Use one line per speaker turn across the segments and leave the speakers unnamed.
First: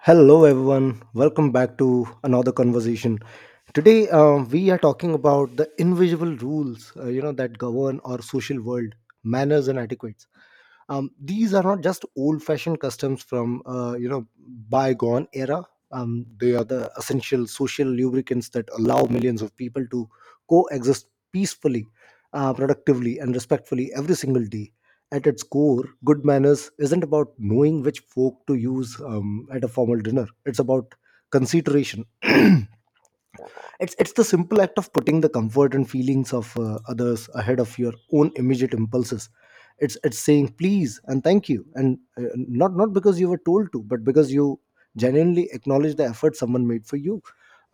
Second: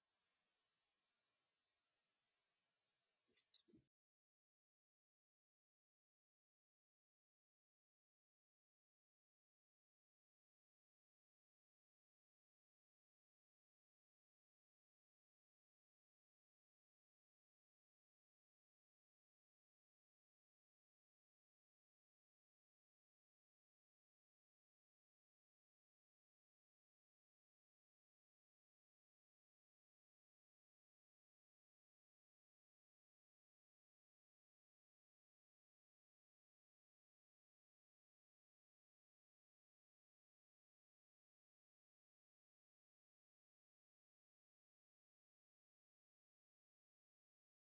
Hello, everyone. Welcome back to another conversation. Today, we are talking about the invisible rules, that govern our social world, manners and etiquettes. These are not just old-fashioned customs from, bygone era. They are the essential social lubricants that allow millions of people to coexist peacefully, productively, and respectfully every single day. At its core, good manners isn't about knowing which fork to use at a formal dinner. It's about consideration. It's the simple act of putting the comfort and feelings of others ahead of your own immediate impulses. It's saying please and thank you, and not because you were told to, but because you genuinely acknowledge the effort someone made for you.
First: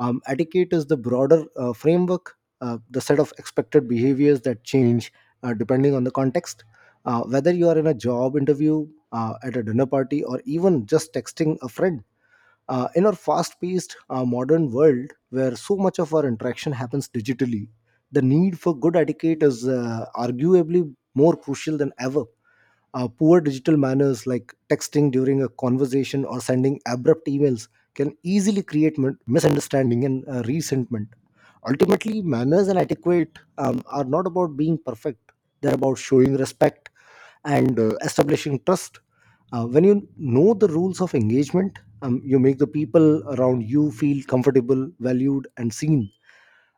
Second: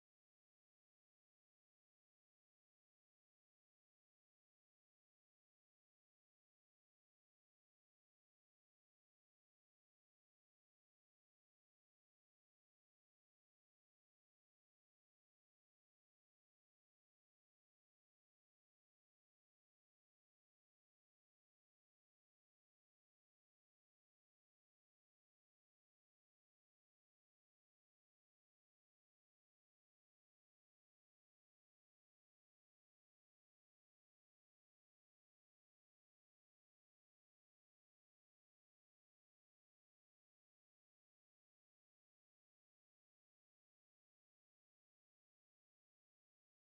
Etiquette is the broader framework, the set of expected behaviors that change, depending on the context, whether you are in a job interview, at a dinner party, or even just texting a friend. In our fast paced modern world, where so much of our interaction happens digitally, the need for good etiquette is arguably more crucial than ever. Poor digital manners like texting during a conversation or sending abrupt emails can easily create misunderstanding and resentment. Ultimately, manners and etiquette are not about being perfect. They're about showing respect and establishing trust. When you know the rules of engagement, you make the people around you feel comfortable, valued, and seen.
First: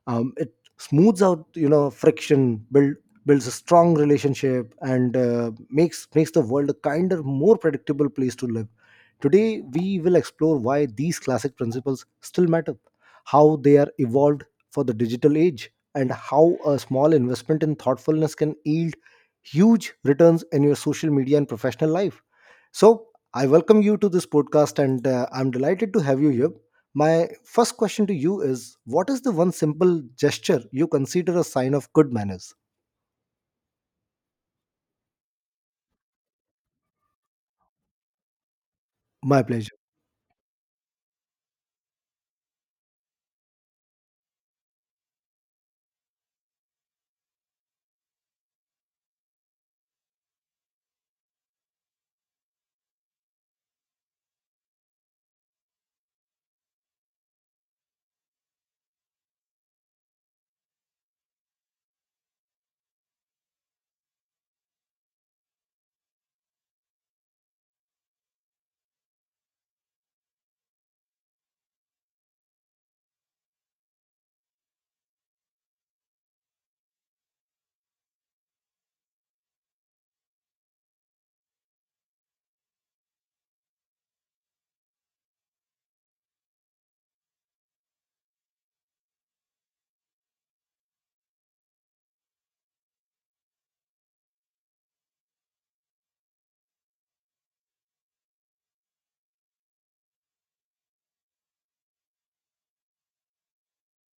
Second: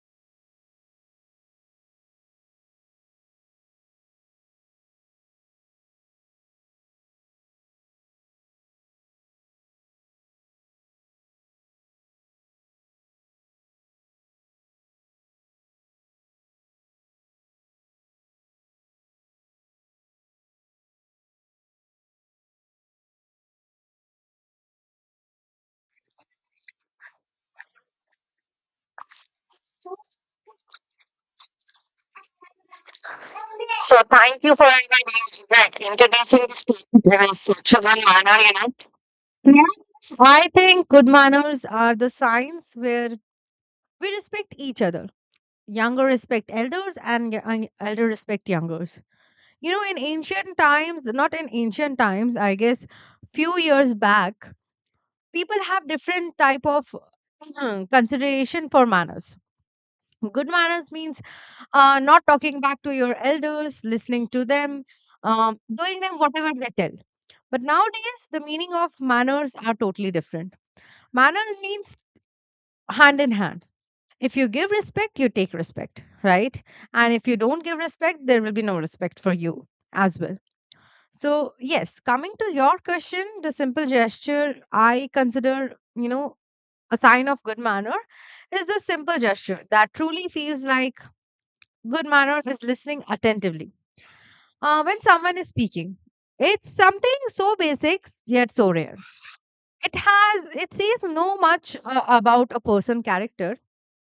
It smooths out friction, builds a strong relationship, and makes the world a kinder, more predictable place to live. Today we will explore why these classic principles still matter, how they are evolved for the digital age, and how a small investment in thoughtfulness can yield huge returns in your social media and professional life. So I welcome you to this podcast, and I'm delighted to have you here. My first question to you is: what is the one simple gesture you consider a sign of good manners?
So thank you for inviting me back, introducing this topic in a such a good manner, you know.
My pleasure.
Yes, I think good manners are where we respect each other, young respect and elders. You know, in, not in ancient times, I guess, few years back, people have different type of uh, consideration for manners. Good means not talking back to your elders, them, doing them whatever they tell. But nowadays, the meaning of manners are totally different. Manner means hand in hand. If you give respect, you take respect, right? And if you don't give respect, there will be no respect for you as well. So, yes, coming to your question, the simple gesture I consider, you know, a sign of good manner is the simple gesture that truly feels like good manner is listening attentively. When someone is speaking, it's something so basic yet so rare. It says no much about a person character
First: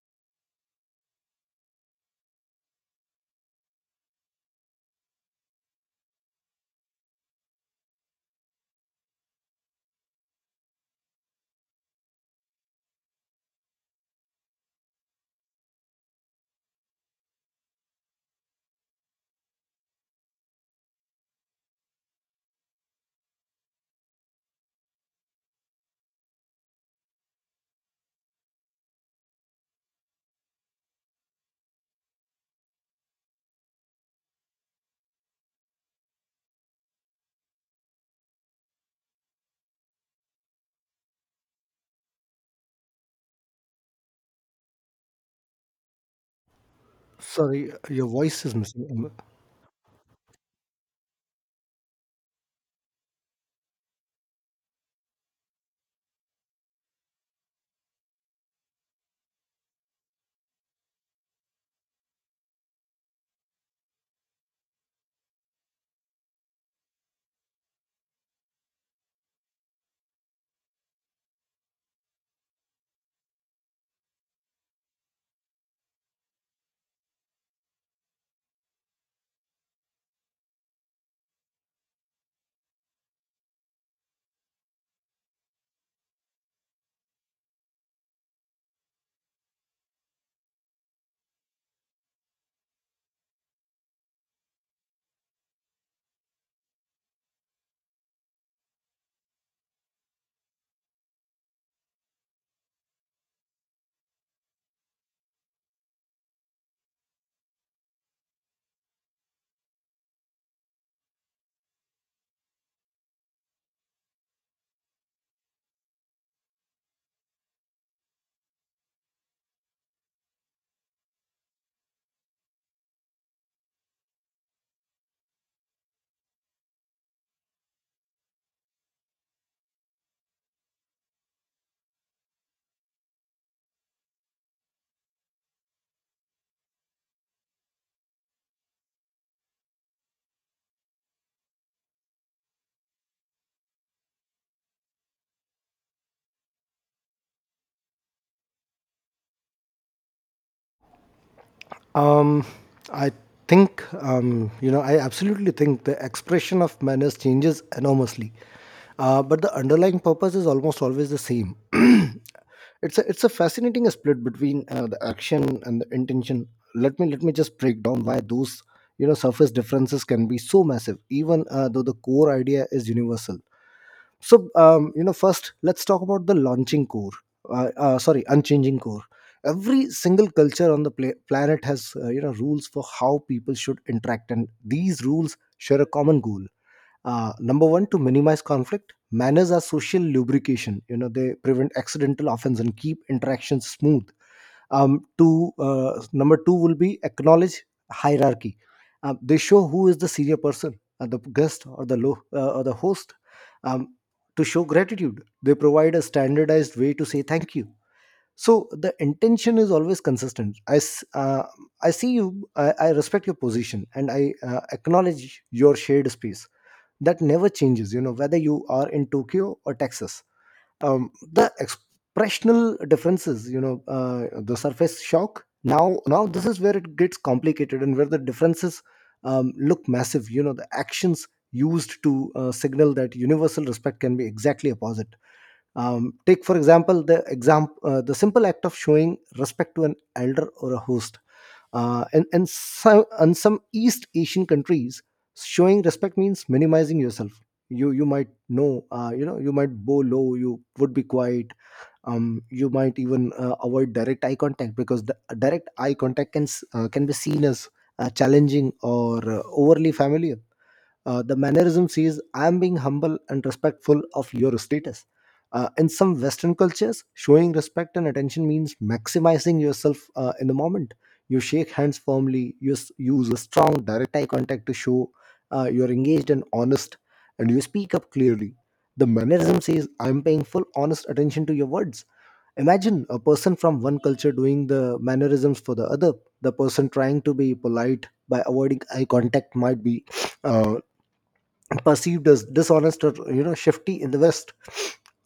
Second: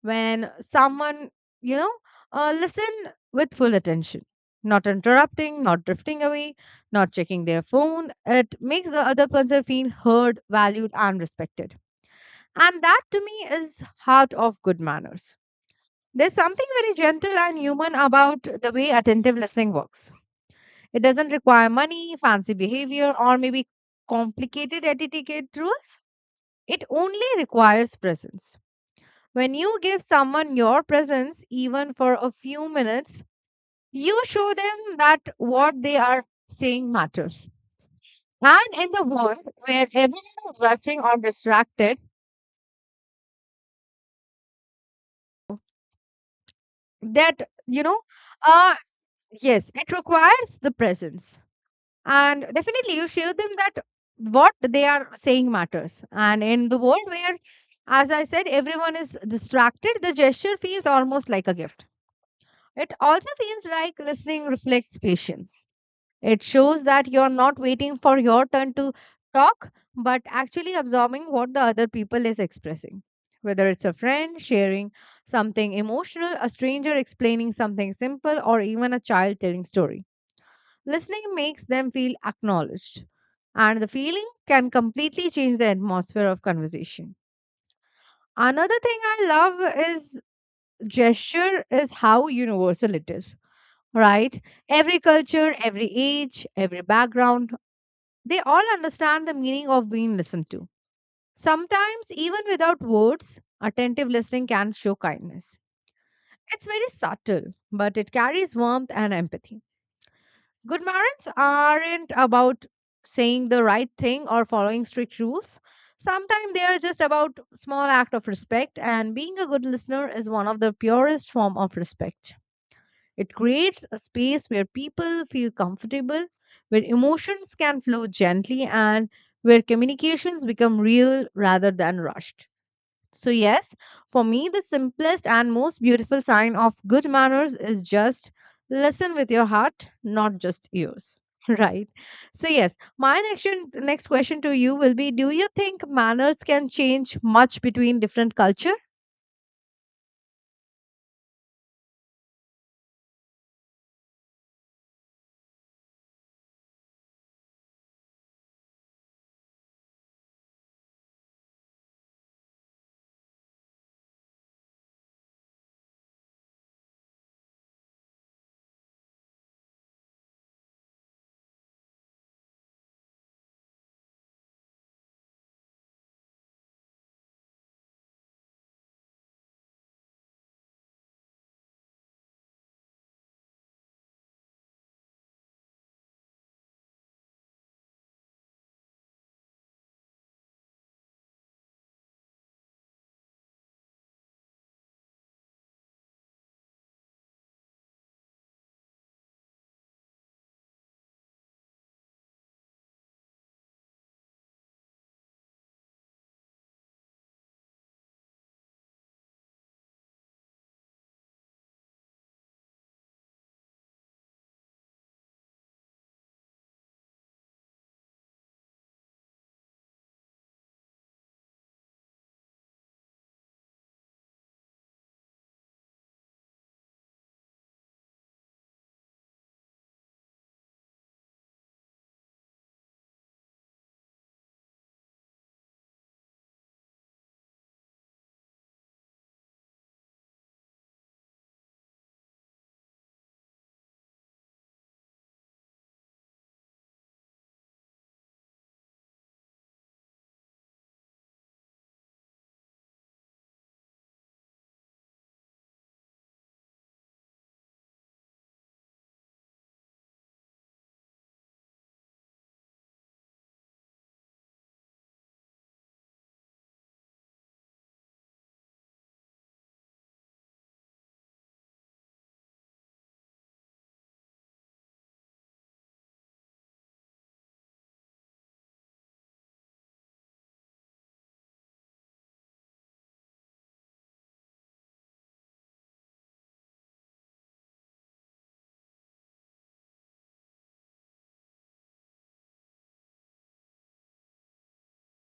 when someone, you know, listen with full attention, not interrupting, not drifting away, not checking their phone. It makes the other person feel heard, valued, and respected. And that to me is heart of good manners. There's something very gentle and human about the way attentive listening works. It doesn't require money, fancy behavior, or maybe complicated etiquette rules. It only requires presence. When you give someone your presence, even for a few minutes, you show them that what they are saying matters. And in the world where everyone is rushing or distracted, that,
Sorry,
you know,
your voice is
uh,
missing.
yes, it requires the presence. And definitely you show them that what they are saying matters. And in the world where, as I said, everyone is distracted, the gesture feels almost like a gift. It also feels like listening reflects patience. It shows that you're not waiting for your turn to talk, but actually absorbing what the other people is expressing. Whether it's a friend sharing something emotional, a stranger explaining something simple, or even a child telling story. Listening makes them feel acknowledged, and the feeling can completely change the atmosphere of conversation. Another thing I love is gesture is how universal it is, right? Every culture, every age, every background they all understand the meaning of being listened to. Sometimes, even without words, attentive listening can show kindness. It's very subtle, but it carries warmth and empathy. Good morals aren't about saying the right thing or following strict rules. Sometimes they are just about small act of respect and being a good listener is one of the purest form of respect. It creates a space where people feel comfortable, where emotions can flow gently, and where communications become real rather than rushed. So, yes, for me, the simplest and most beautiful sign of good manners is just listen with your heart, not just ears. Right. So, yes, my next question to you will be, do you think manners can change much between different culture?
Um, I think, I absolutely think the expression of manners changes enormously. But the underlying purpose is almost always the same. It's a fascinating split between the action and the intention. Let me just break down why those surface differences can be so massive, even though the core idea is universal. So first, let's talk about the launching core sorry unchanging core. Every single culture on the planet has rules for how people should interact, and these rules share a common goal. Number one: to minimize conflict. Manners are social lubrication, they prevent accidental offense and keep interactions smooth. Two Number two will be acknowledge hierarchy. They show who is the senior person, the guest or the host. Um, to show gratitude, they provide a standardized way to say thank you. So the intention is always consistent: I see you. I respect your position, and I acknowledge your shared space. That never changes, whether you are in Tokyo or Texas. The expressional differences, the surface shock. Now, this is where it gets complicated and where the differences look massive. The actions used to signal that universal respect can be exactly opposite. Take, for example, the simple act of showing respect to an elder or a host. And some East Asian countries, showing respect means minimizing yourself. You might know, you might bow low. You would be quiet. You might even avoid direct eye contact, because the direct eye contact can be seen as challenging or overly familiar. The mannerism says, "I am being humble and respectful of your status." In some Western cultures, showing respect and attention means maximizing yourself in the moment. You shake hands firmly, use a strong direct eye contact to show you're engaged and honest, and you speak up clearly. The mannerism says, "I'm paying full honest attention to your words." Imagine a person from one culture doing the mannerisms for the other. The person trying to be polite by avoiding eye contact might be uh, perceived as dishonest or shifty in the West.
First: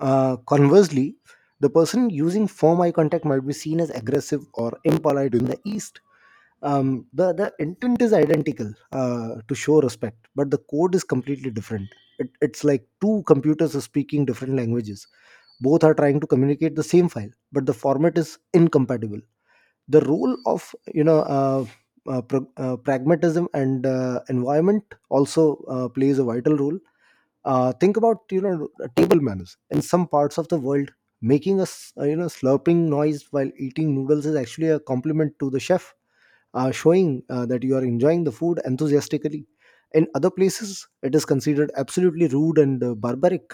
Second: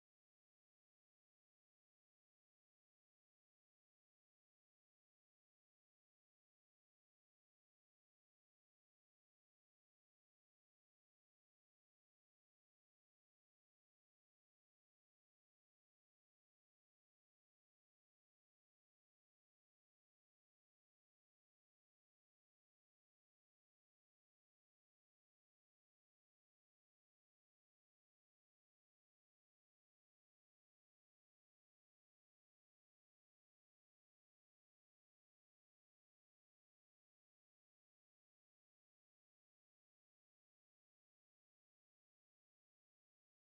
Conversely, the person using firm eye contact might be seen as aggressive or impolite in the East. The intent is identical, to show respect, but the code is completely different. It's like two computers are speaking different languages. Both are trying to communicate the same file, but the format is incompatible. The role of pragmatism and environment also plays a vital role. Think about, table manners in some parts of the world. Making a slurping noise while eating noodles is actually a compliment to the chef, showing that you are enjoying the food enthusiastically. In other places, it is considered absolutely rude and barbaric.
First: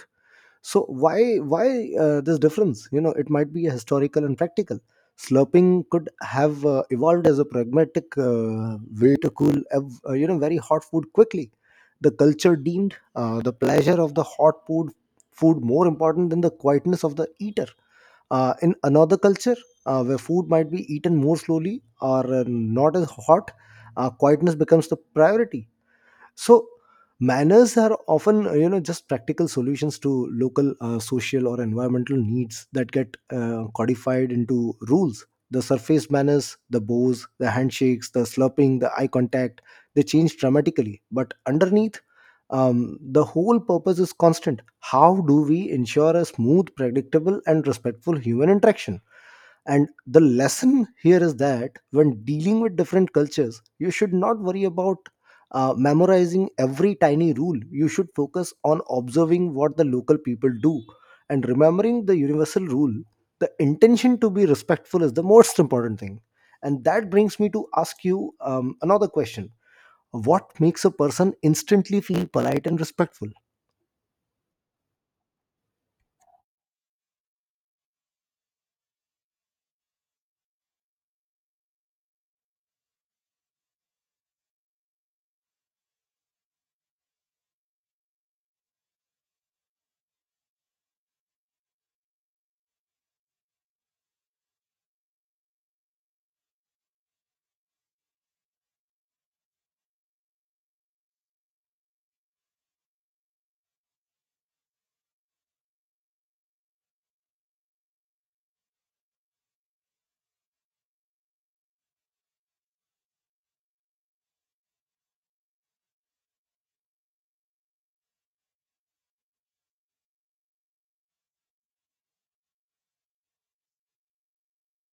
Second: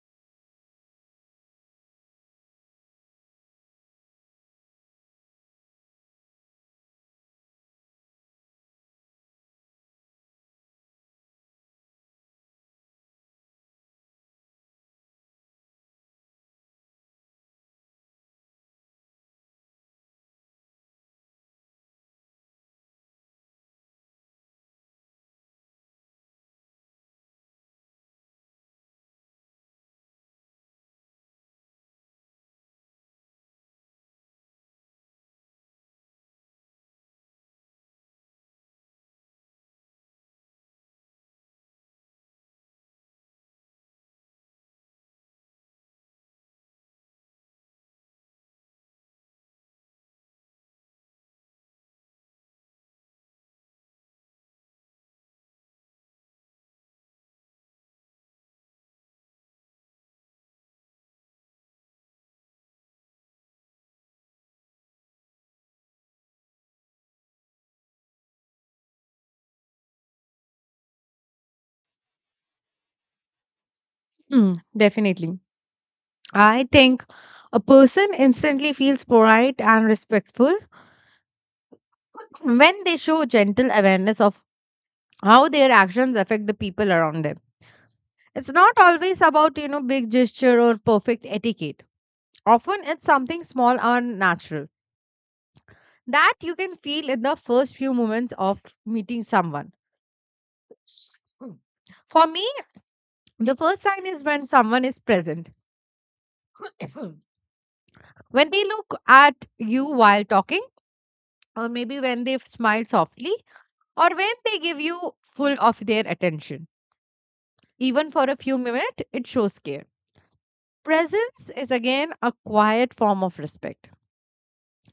So why this difference? It might be historical and practical. Slurping could have evolved as a pragmatic way to cool very hot food quickly. The culture deemed the pleasure of the hot food more important than the quietness of the eater. In another culture, where food might be eaten more slowly or not as hot, quietness becomes the priority. So manners are often just practical solutions to local social or environmental needs that get codified into rules. The surface manners, the bows, the handshakes, the slurping, the eye contact, they change dramatically. But underneath, the whole purpose is constant: how do we ensure a smooth, predictable, and respectful human interaction? And the lesson here is that when dealing with different cultures, you should not worry about memorizing every tiny rule. You should focus on observing what the local people do and remembering the universal rule. The intention to be respectful is the most important thing. And that brings me to ask you another question: what makes a person instantly feel polite and respectful?
Mm, definitely I think a person instantly feels polite and respectful when they show gentle awareness of how their actions affect the people around them. It's not always about, you know, big gesture or perfect etiquette. Often it's something small and natural that you can feel in the first few moments of meeting someone. For me, the first sign is when someone is present. When they look at you while talking, or maybe when they smile softly, or when they give you full of their attention. Even for a few minutes, it shows care. Presence is again a quiet form of respect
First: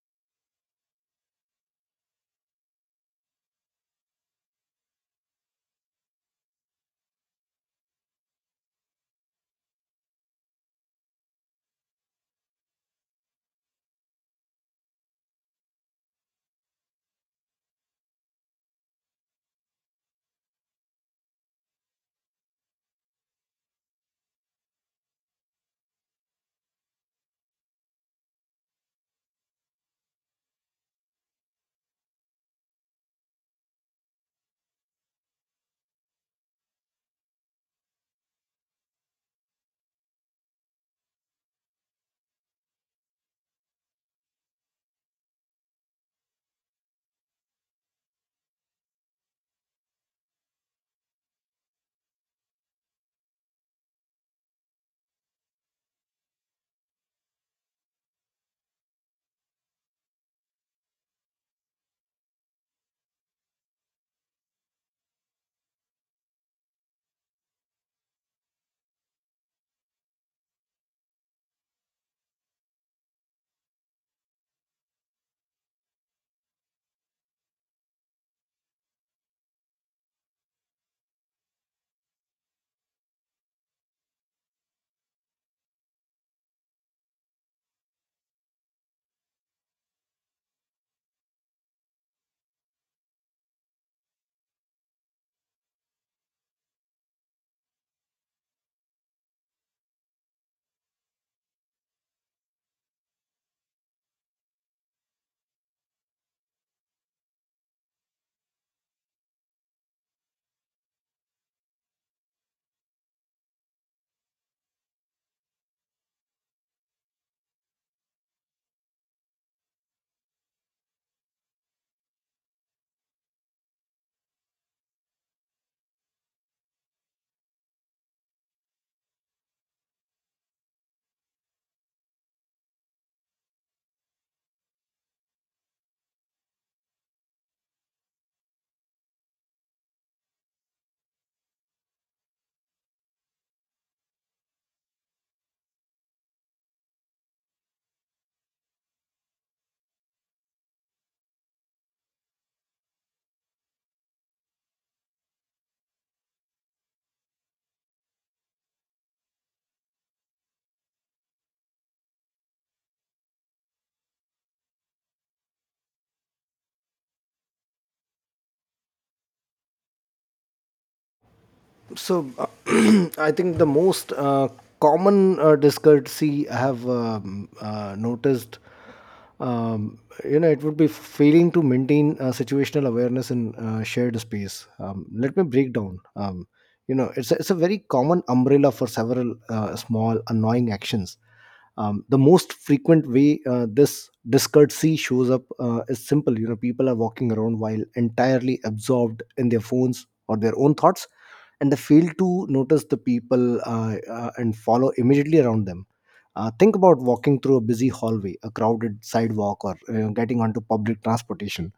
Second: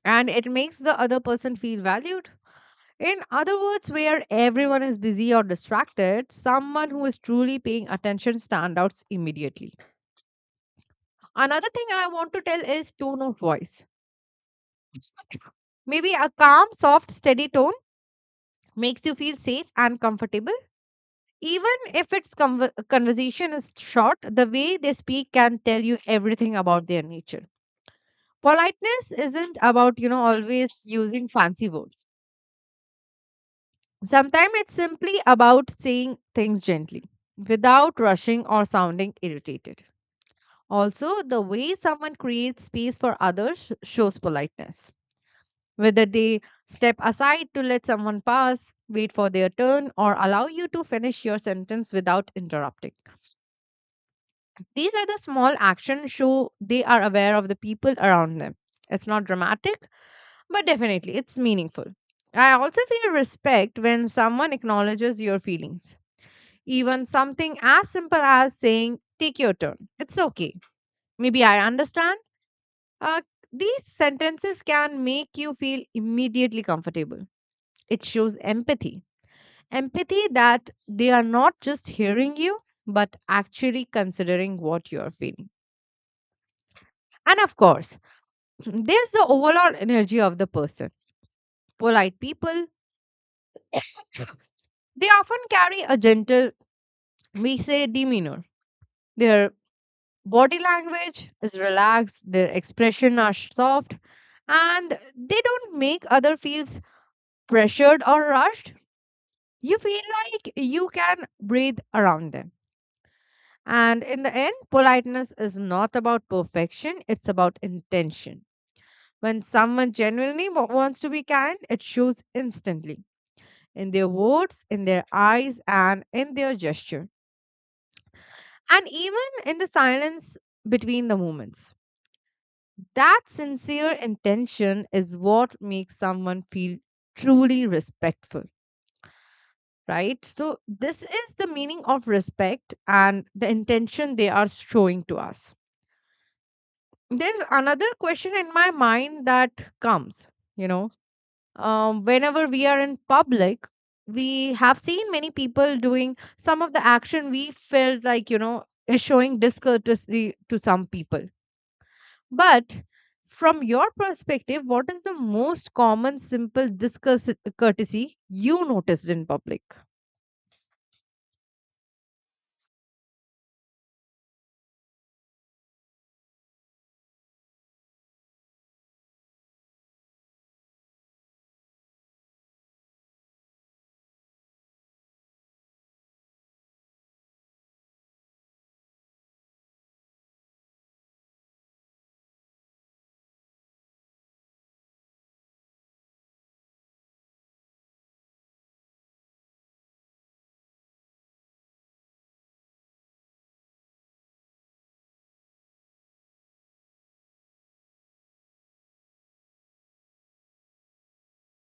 and it makes the other person feel valued. In other words, where everyone is busy or distracted, someone who is truly paying attention stand out immediately. Another thing I want to tell is tone of voice. Maybe a calm, soft, steady tone makes you feel safe and comfortable. Even if its conver- conversation is short, the way they speak can tell you everything about their nature. Politeness isn't about, you know, always using fancy words. Sometimes it's simply about saying things gently without rushing or sounding irritated. Also, the way someone creates space for others shows politeness. Whether they step aside to let someone pass, wait for their turn, or allow you to finish your sentence without interrupting. These are the small actions show they are aware of the people around them. It's not dramatic, but definitely it's meaningful. I also feel respect when someone acknowledges your feelings. Even something as simple as saying, take your turn. It's okay. Maybe I understand. Uh, these sentences can make you feel immediately comfortable. It shows empathy. Empathy that they are not just hearing you, but actually considering what you're feeling. And of course, there's the overall energy of the person. Polite people, they often carry a gentle, we say, demeanor. Their body language is relaxed, their expression are soft, and they don't make other feels pressured or rushed. You feel like you can breathe around them. And in the end, politeness is not about perfection, it's about intention. When someone genuinely wants to be kind, it shows instantly. In their words, in their eyes, and in their gesture, and even in the silence between the moments. That sincere intention is what makes someone feel truly respectful, right? So, this is the meaning of respect and the intention they are showing to us. There's another question in my mind that comes, you know, whenever we are in public, we have seen many people doing some of the action we felt like, you know, is showing discourtesy to some people. But from your perspective, what is the most common simple discourtesy you noticed in public?
So, I think the most common discourtesy I have noticed, um, it would be failing to maintain situational awareness in shared space. Let me break down. It's a very common umbrella for several small annoying actions. The most frequent way this discourtesy shows up is simple: people are walking around while entirely absorbed in their phones or their own thoughts, and they fail to notice the people and follow immediately around them. Think about walking through a busy hallway, a crowded sidewalk, or getting onto public transportation.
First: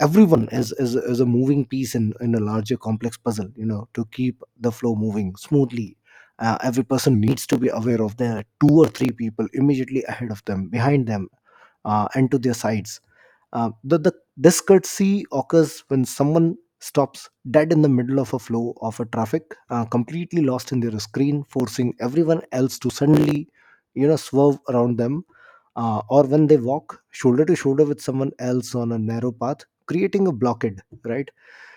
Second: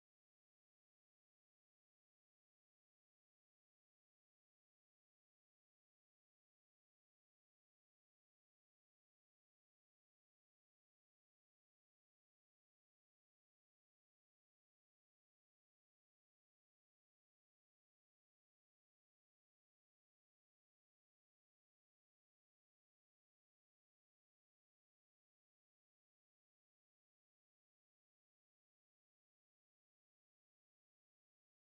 Everyone is a moving piece in a larger complex puzzle, to keep the flow moving smoothly. Every person needs to be aware of there are two or three people immediately ahead of them, behind them, and to their sides. The discourtesy occurs when someone stops dead in the middle of a flow of a traffic, completely lost in their screen, forcing everyone else to suddenly, swerve around them, or when they walk shoulder to shoulder with someone else on a narrow path, creating a blockade, right?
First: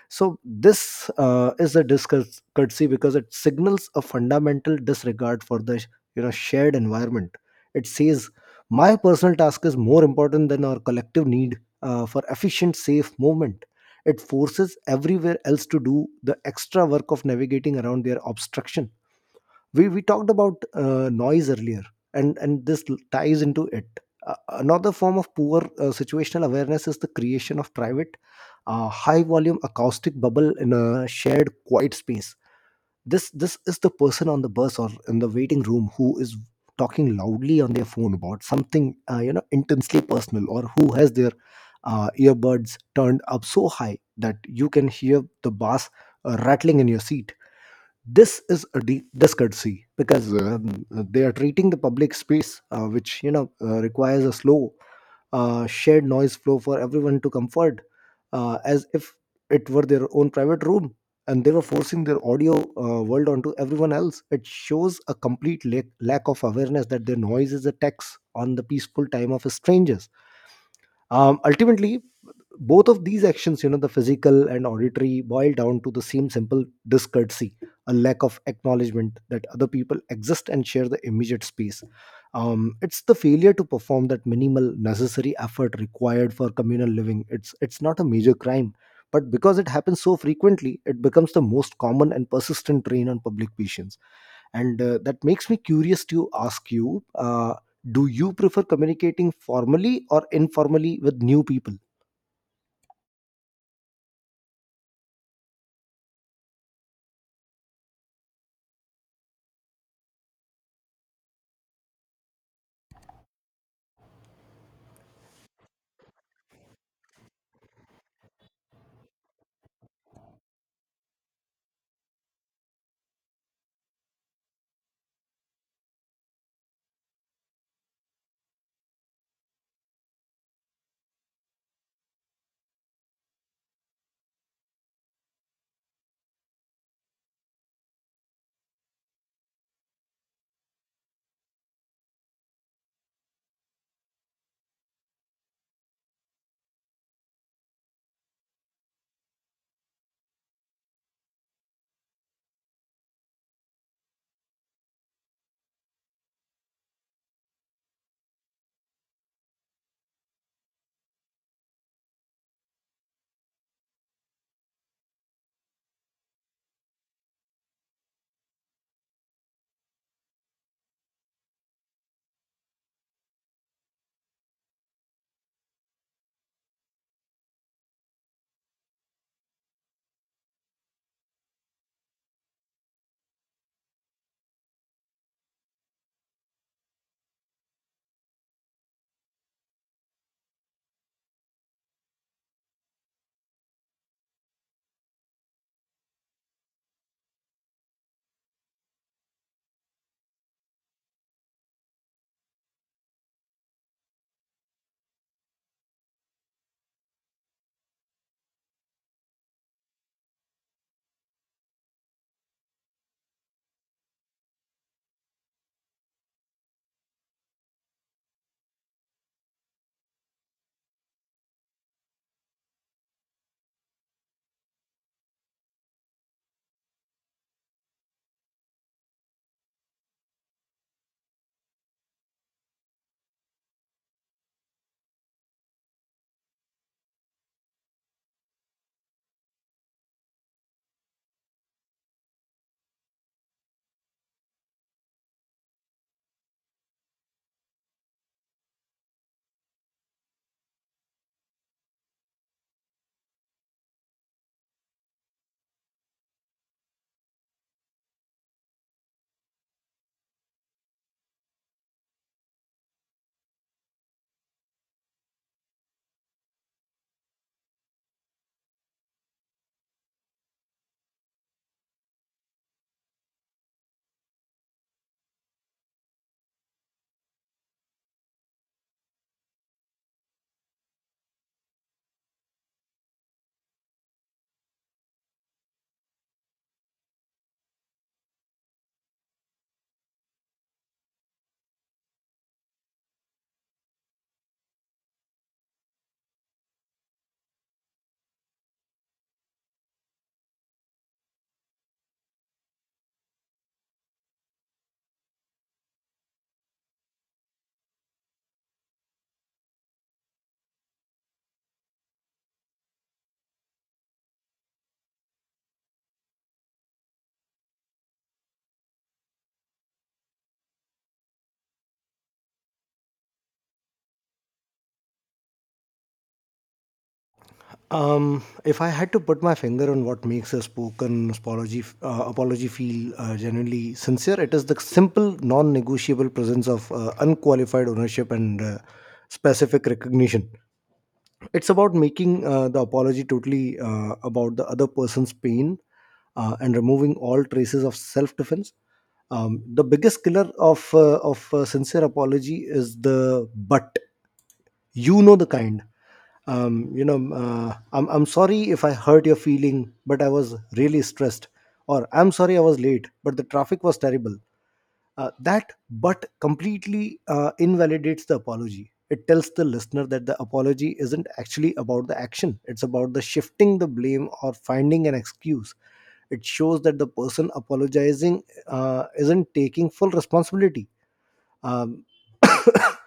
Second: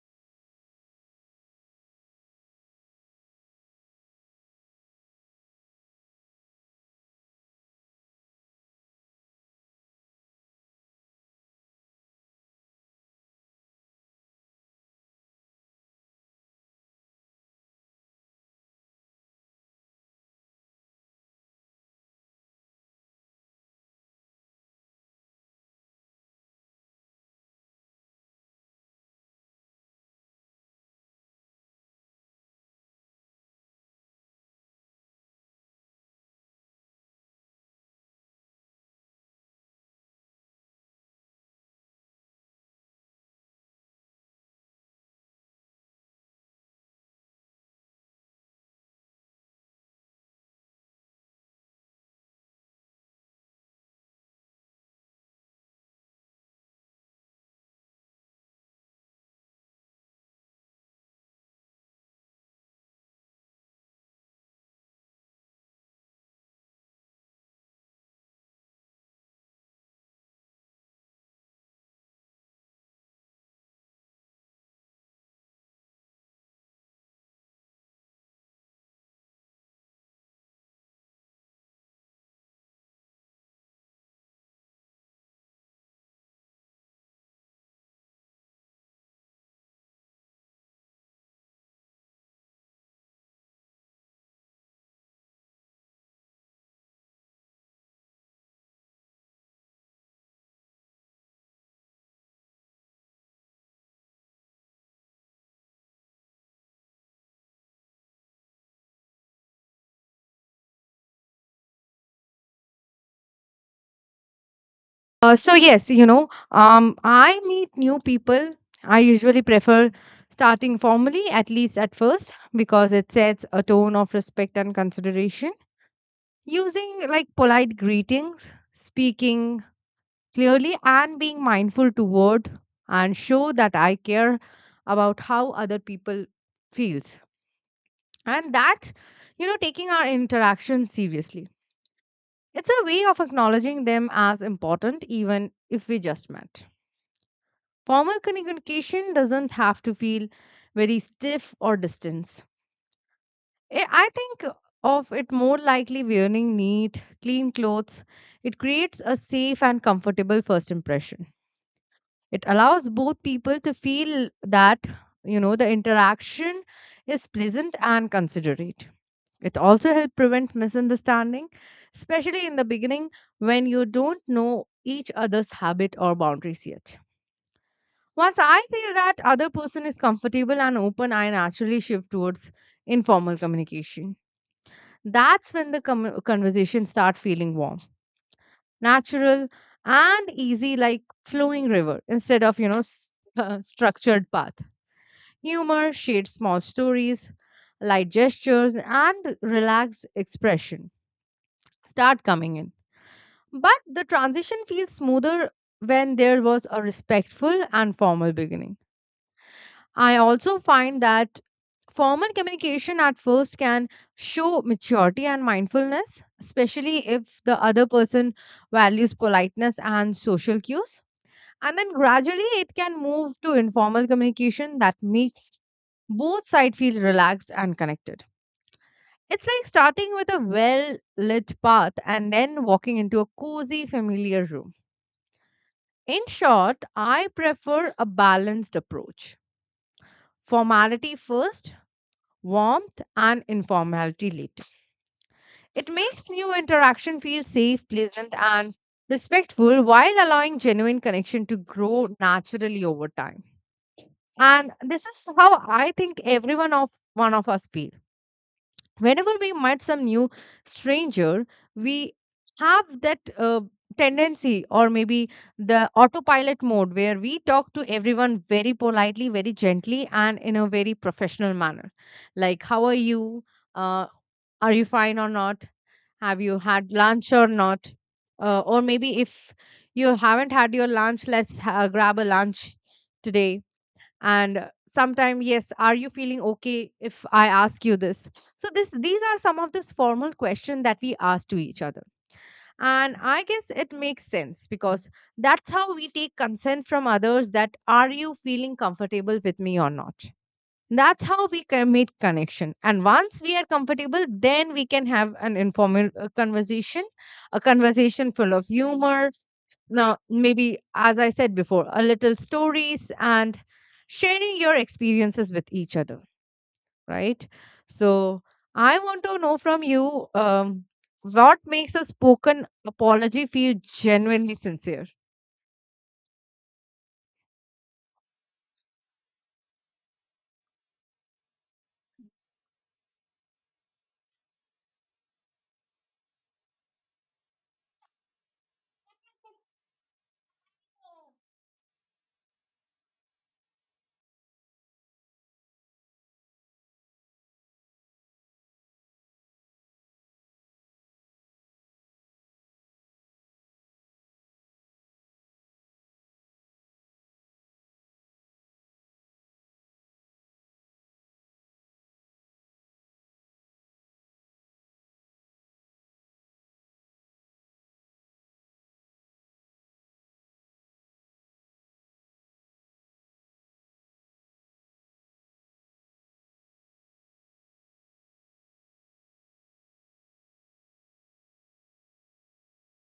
So this is a discourtesy because it signals a fundamental disregard for the shared environment. It says, my personal task is more important than our collective need for efficient, safe movement. It forces everywhere else to do the extra work of navigating around their obstruction. We talked about noise earlier, and this ties into it. uh, Another form of poor situational awareness is the creation of private, high volume acoustic bubble in a shared quiet space. This is the person on the bus or in the waiting room who is talking loudly on their phone about something intensely personal, or who has their earbuds turned up so high that you can hear the bass rattling in your seat. This is a discourtesy because they are treating the public space, which requires a slow, shared noise flow for everyone to comfort, as if it were their own private room and they were forcing their audio world onto everyone else. It shows a complete lack of awareness that their noise is a tax on the peaceful time of strangers. Ultimately, both of these actions, the physical and auditory, boil down to the same simple discourtesy: a lack of acknowledgement that other people exist and share the immediate space. It's the failure to perform that minimal necessary effort required for communal living. It's not a major crime, but because it happens so frequently, it becomes the most common and persistent drain on public patience. And that makes me curious to ask you, do you prefer communicating formally or informally with new people?
So yes, you know, I meet new people. I usually prefer starting formally, at least at first, because it sets a tone of respect and consideration. Using like polite greetings, speaking clearly, and being mindful to word and show that I care about how other people feels, and that you know, taking our interaction seriously. It's a way of acknowledging them as important, even if we just met. Formal communication doesn't have to feel very stiff or distance. I think of it more likely wearing neat, clean clothes. It creates a safe and comfortable first impression. It allows both people to feel that, you know, the interaction is pleasant and considerate. It also helps prevent misunderstanding, especially in the beginning when you don't know each other's habit or boundaries yet. Once I feel that other person is comfortable and open, I naturally shift towards informal communication. That's when the com- conversation start feeling warm, natural, and easy, like flowing river instead of structured path. Humor, shared small stories, light gestures, and relaxed expression start coming in. But the transition feels smoother when there was a respectful and formal beginning. I also find that formal communication at first can show maturity and mindfulness, especially if the other person values politeness and social cues. And then gradually it can move to informal communication that makes both sides feel relaxed and connected. It's like starting with a well lit path and then walking into a cozy, familiar room. In short, I prefer a balanced approach, formality first, warmth, and informality later. It makes new interaction feel safe, pleasant, and respectful while allowing genuine connection to grow naturally over time. And this is how I think everyone of one of us feel. Whenever we met some new stranger, we have that tendency or maybe the autopilot mode where we talk to everyone very politely, very gently, and in a very professional manner. Like, how are you? Uh, are you fine or not? Have you had lunch or not? Or maybe if you haven't had your lunch, let's grab a lunch today. And sometime, yes, are you feeling okay if I ask you this? So this these are some of this formal question that we ask to each other. And I guess it makes sense because that's how we take consent from others that are you feeling comfortable with me or not? That's how we can make connection. And once we are comfortable, then we can have an informal conversation, a conversation full of humor. Now, maybe, as I said before, a little stories and sharing your experiences with each other, right? So I want to know from you, what makes a spoken apology feel genuinely sincere?
If I had to put my finger on what makes a spoken apology feel genuinely sincere, it is the simple, non-negotiable presence of unqualified ownership and specific recognition. It's about making the apology totally about the other person's pain and removing all traces of self defense. The biggest killer of sincere apology is the "but." You know the kind. I'm sorry if I hurt your feeling, but I was really stressed. Or, I'm sorry I was late, but the traffic was terrible. That "but" completely invalidates the apology. It tells the listener that the apology isn't actually about the action, it's about the shifting the blame or finding an excuse. It shows that the person apologizing isn't taking full responsibility. Um,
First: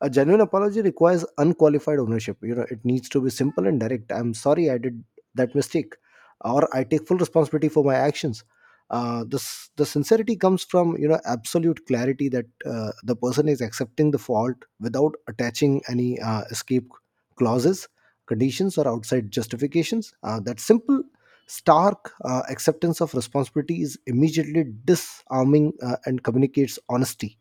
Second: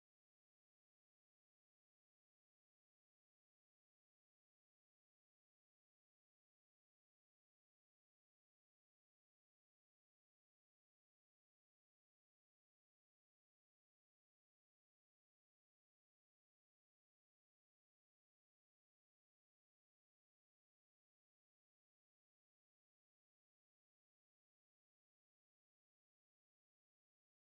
a genuine apology requires unqualified ownership. You know, it needs to be simple and direct. I'm sorry I did that mistake, or I take full responsibility for my actions. This the sincerity comes from absolute clarity that the person is accepting the fault without attaching any escape clauses, conditions, or outside justifications. That simple, stark acceptance of responsibility is immediately disarming and communicates honesty.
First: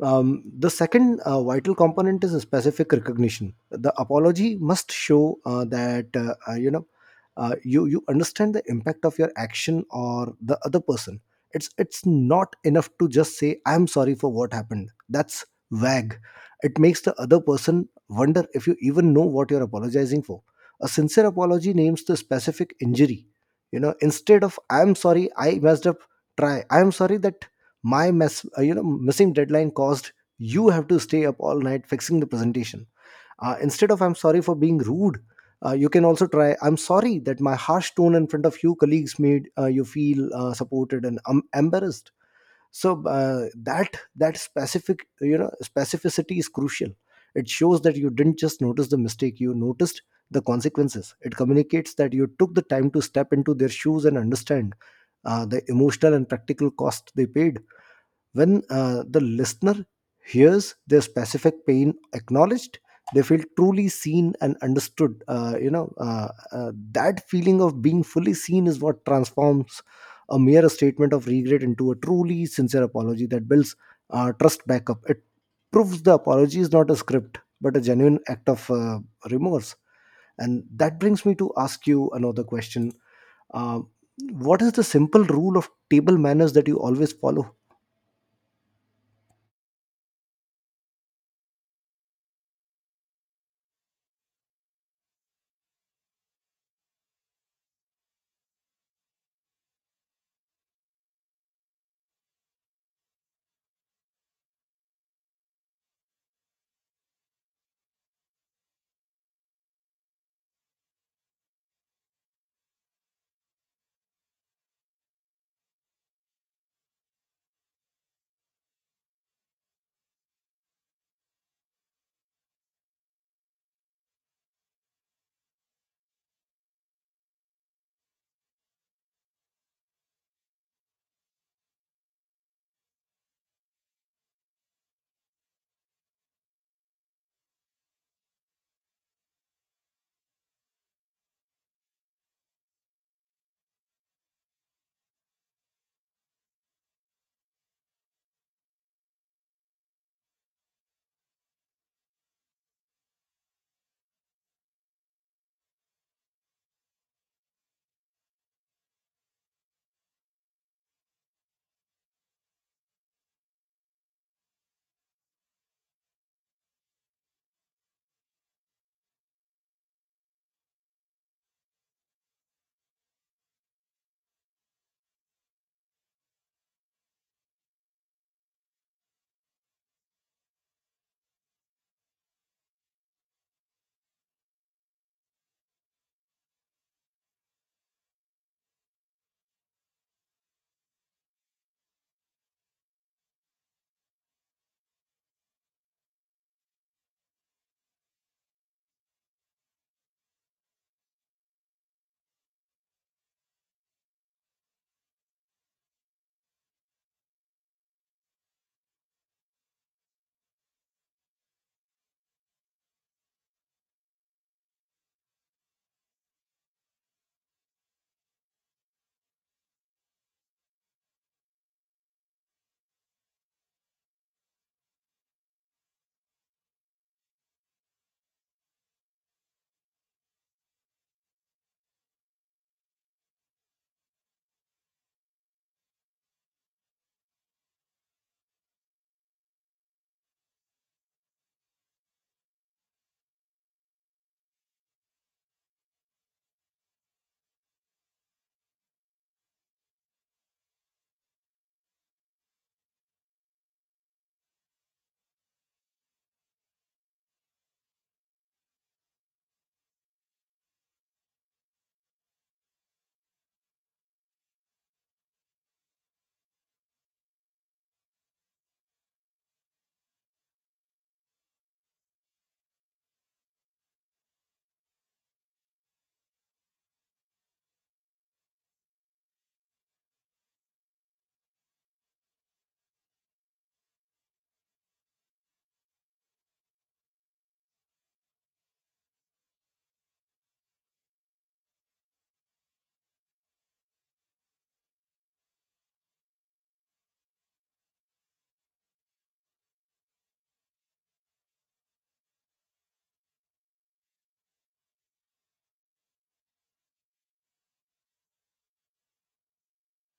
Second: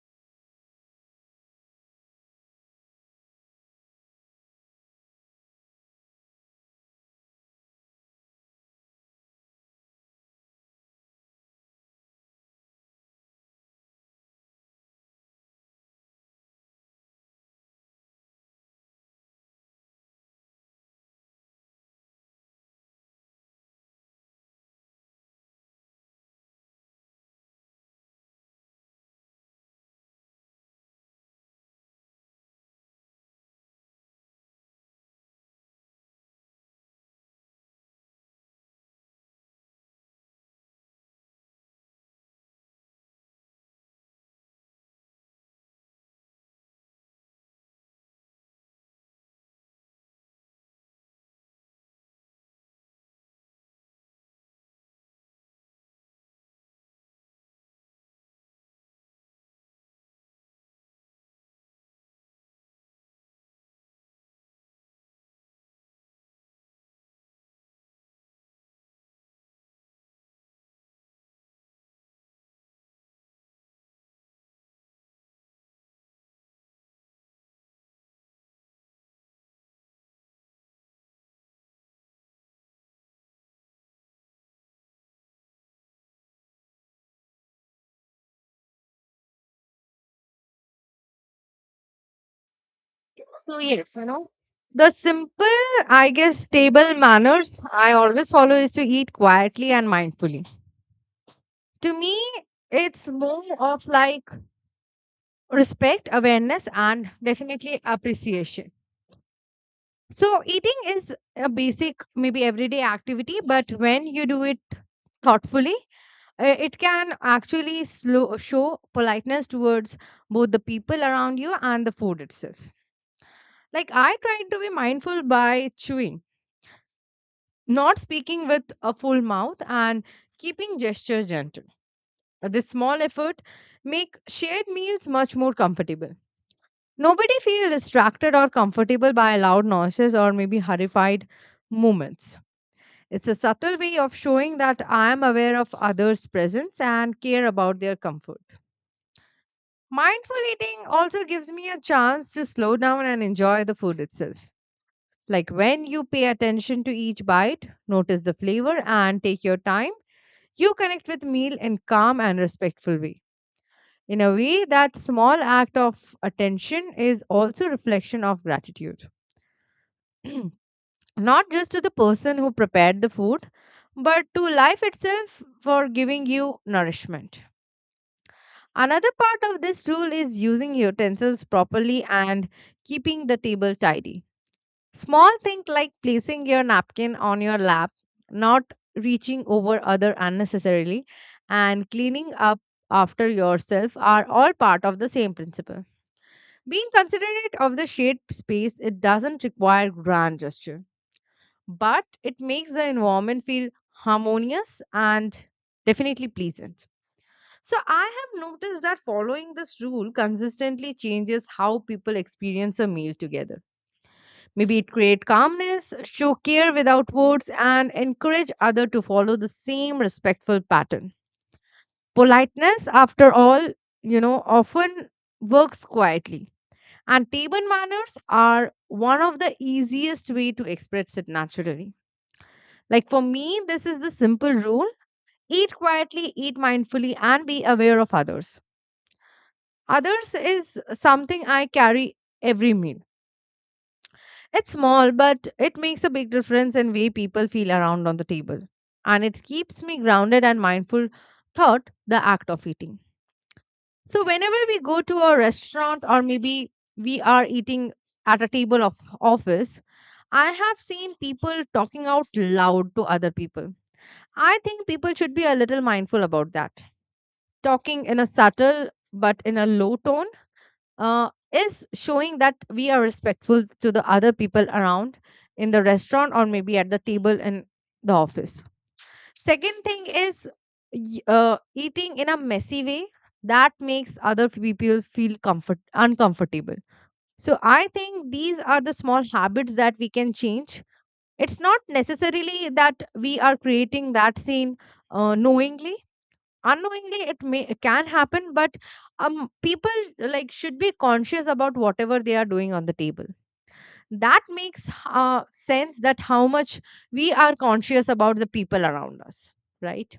The second vital component is a specific recognition. The apology must show that you know you you understand the impact of your action or the other person. It's not enough to just say, I'm sorry for what happened. That's vague. It makes the other person wonder if you even know what you're apologizing for. A sincere apology names the specific injury. You know, instead of, I'm sorry, I messed up, try, I'm sorry that my mess you know missing deadline caused you have to stay up all night fixing the presentation. Instead of, I'm sorry for being rude, you can also try, I'm sorry that my harsh tone in front of you colleagues made you feel supported and embarrassed. So that specific, specificity is crucial. It shows that you didn't just notice the mistake, you noticed the consequences. It communicates that you took the time to step into their shoes and understand the emotional and practical cost they paid. When the listener hears their specific pain acknowledged, they feel truly seen and understood. That feeling of being fully seen is what transforms a mere statement of regret into a truly sincere apology that builds trust back up. It proves the apology is not a script, but a genuine act of remorse. And that brings me to ask you another question. Uh, what is the simple rule of table manners that you always follow?
So yes, you know, the simple, I guess, table manners I always follow is to eat quietly and mindfully. To me, it's more of like respect, awareness, and definitely appreciation. So eating is a basic, maybe everyday activity, but when you do it thoughtfully, it can actually slow, show politeness towards both the people around you and the food itself. Like I try to be mindful by chewing not speaking with a full mouth and keeping gesture gentle. This small effort make shared meals much more comfortable. Nobody feel distracted or comfortable by loud noises or maybe horrified movements. It's a subtle way of showing that I am aware of others presence and care about their comfort. Mindful eating also gives me a chance to slow down and enjoy the food itself. Like when you pay attention to each bite notice the flavor and take your time. You connect with meal in calm and respectful way. In a way, that small act of attention is also reflection of gratitude. Not just to the person who prepared the food, but to life itself for giving you nourishment. Another part of this rule is using utensils properly and keeping the table tidy. Small things like placing your napkin on your lap, not reaching over other unnecessarily, and cleaning up after yourself are all part of the same principle. Being considerate of the shared space, it doesn't require grand gesture, but it makes the environment feel harmonious and definitely pleasant. So I have noticed that following this rule consistently changes how people experience a meal together. Maybe it create calmness, show care without words, and encourage other to follow the same respectful pattern. Politeness, after all, you know, often works quietly. And table manners are one of the easiest way to express it naturally. Like for me, this is the simple rule. Eat quietly, eat mindfully, and be aware of others. Others is something I carry every meal. It's small, but it makes a big difference in way people feel around on the table. And it keeps me grounded and mindful thought the act of eating. So whenever we go to a restaurant or maybe we are eating at a table of office, I have seen people talking out loud to other people. I think people should be a little mindful about that. Talking in a subtle but in a low tone is showing that we are respectful to the other people around in the restaurant or maybe at the table in the office. Second thing is eating in a messy way that makes other people feel comfort uncomfortable. So I think these are the small habits that we can change. It's not necessarily that we are creating that scene knowingly unknowingly it may it can happen, but people like should be conscious about whatever they are doing on the table. That makes sense that how much we are conscious about the people around us, right?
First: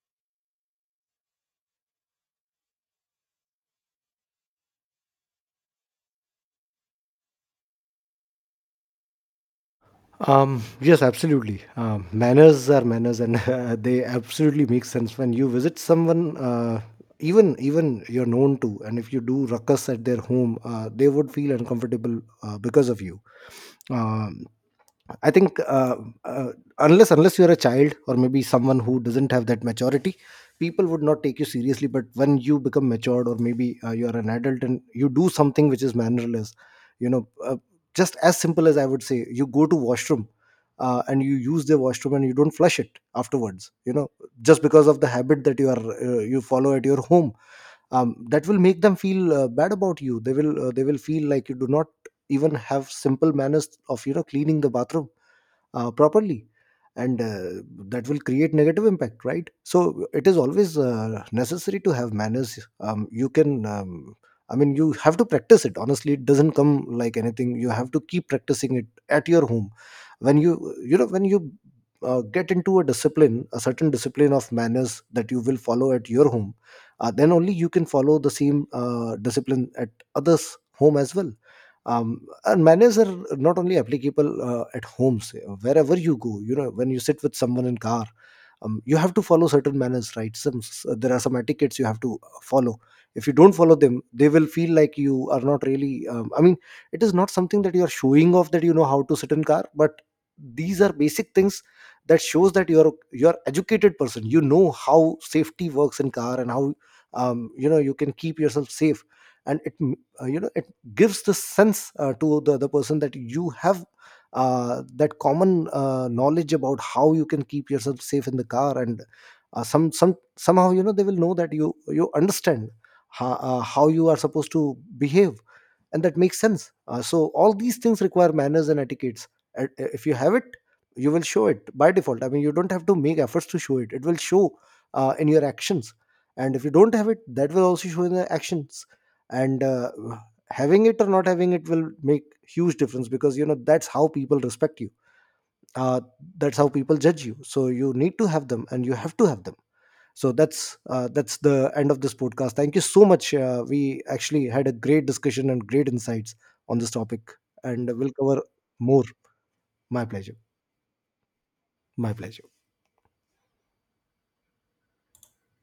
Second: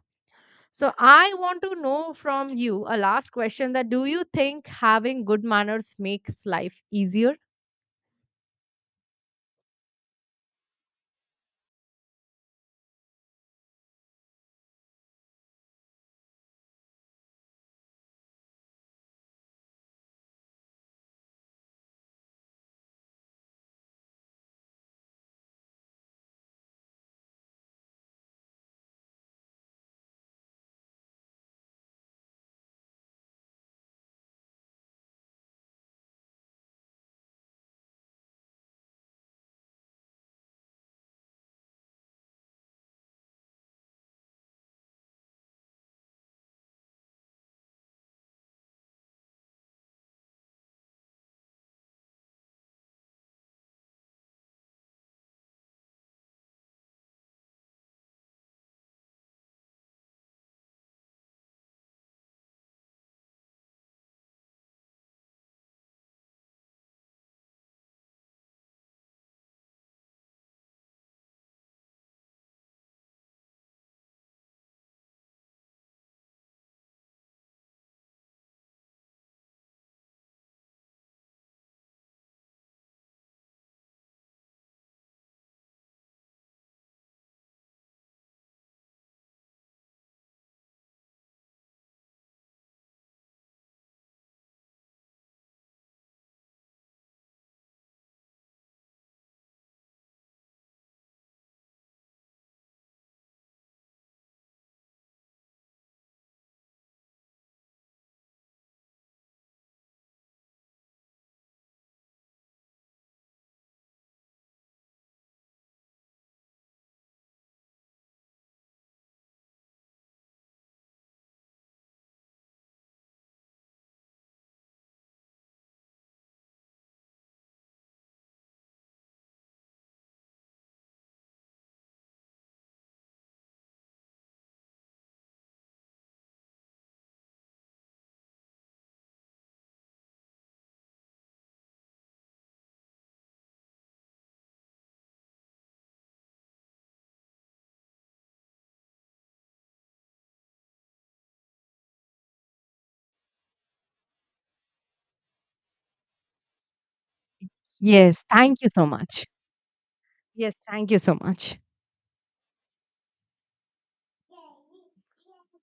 So I want to know from you a last question, that do you think having good manners makes life easier?
Yes, absolutely. Manners are manners, and they absolutely make sense when you visit someone, even you're known to, and if you do ruckus at their home, they would feel uncomfortable because of you. Um, I think uh, uh, unless unless you're a child or maybe someone who doesn't have that maturity, people would not take you seriously. But when you become matured, or maybe you're an adult and you do something which is mannerless, you know, uh, just as simple as I would say, you go to washroom. And you use the washroom and you don't flush it afterwards, just because of the habit that you are you follow at your home. That will make them feel bad about you. They will feel like you do not even have simple manners of cleaning the bathroom properly, and that will create negative impact, right? So it is always necessary to have manners. You can I mean, you have to practice it, honestly. It doesn't come like anything. You have to keep practicing it at your home. When you you know when you uh, get into a discipline, a certain discipline of manners that you will follow at your home, then only you can follow the same discipline at others home as well. And manners are not only applicable at homes. Wherever you go, when you sit with someone in car, you have to follow certain manners, right? There are some etiquettes you have to follow. If you don't follow them, they will feel like you are not really I mean, it is not something that you are showing off that you know how to sit in car, but these are basic things that shows that you're educated person, you know how safety works in car and how, you can keep yourself safe. And it it gives the sense to the other person that you have that common knowledge about how you can keep yourself safe in the car. And somehow, they will know that you understand how you are supposed to behave, and that makes sense. So all these things require manners and etiquettes. And if you have it, you will show it by default. I mean, you don't have to make efforts to show it. It will show in your actions. And if you don't have it, that will also show in the actions. And having it or not having it will make huge difference, because, that's how people respect you. uh, that's how people judge you. So you need to have them, and you have to have them. So that's the end of this podcast. Thank you so much. We actually had a great discussion and great insights on this topic. And we'll
Yes,
cover
thank you so
more.
much.
My pleasure.
Yes, thank you so much.
My pleasure.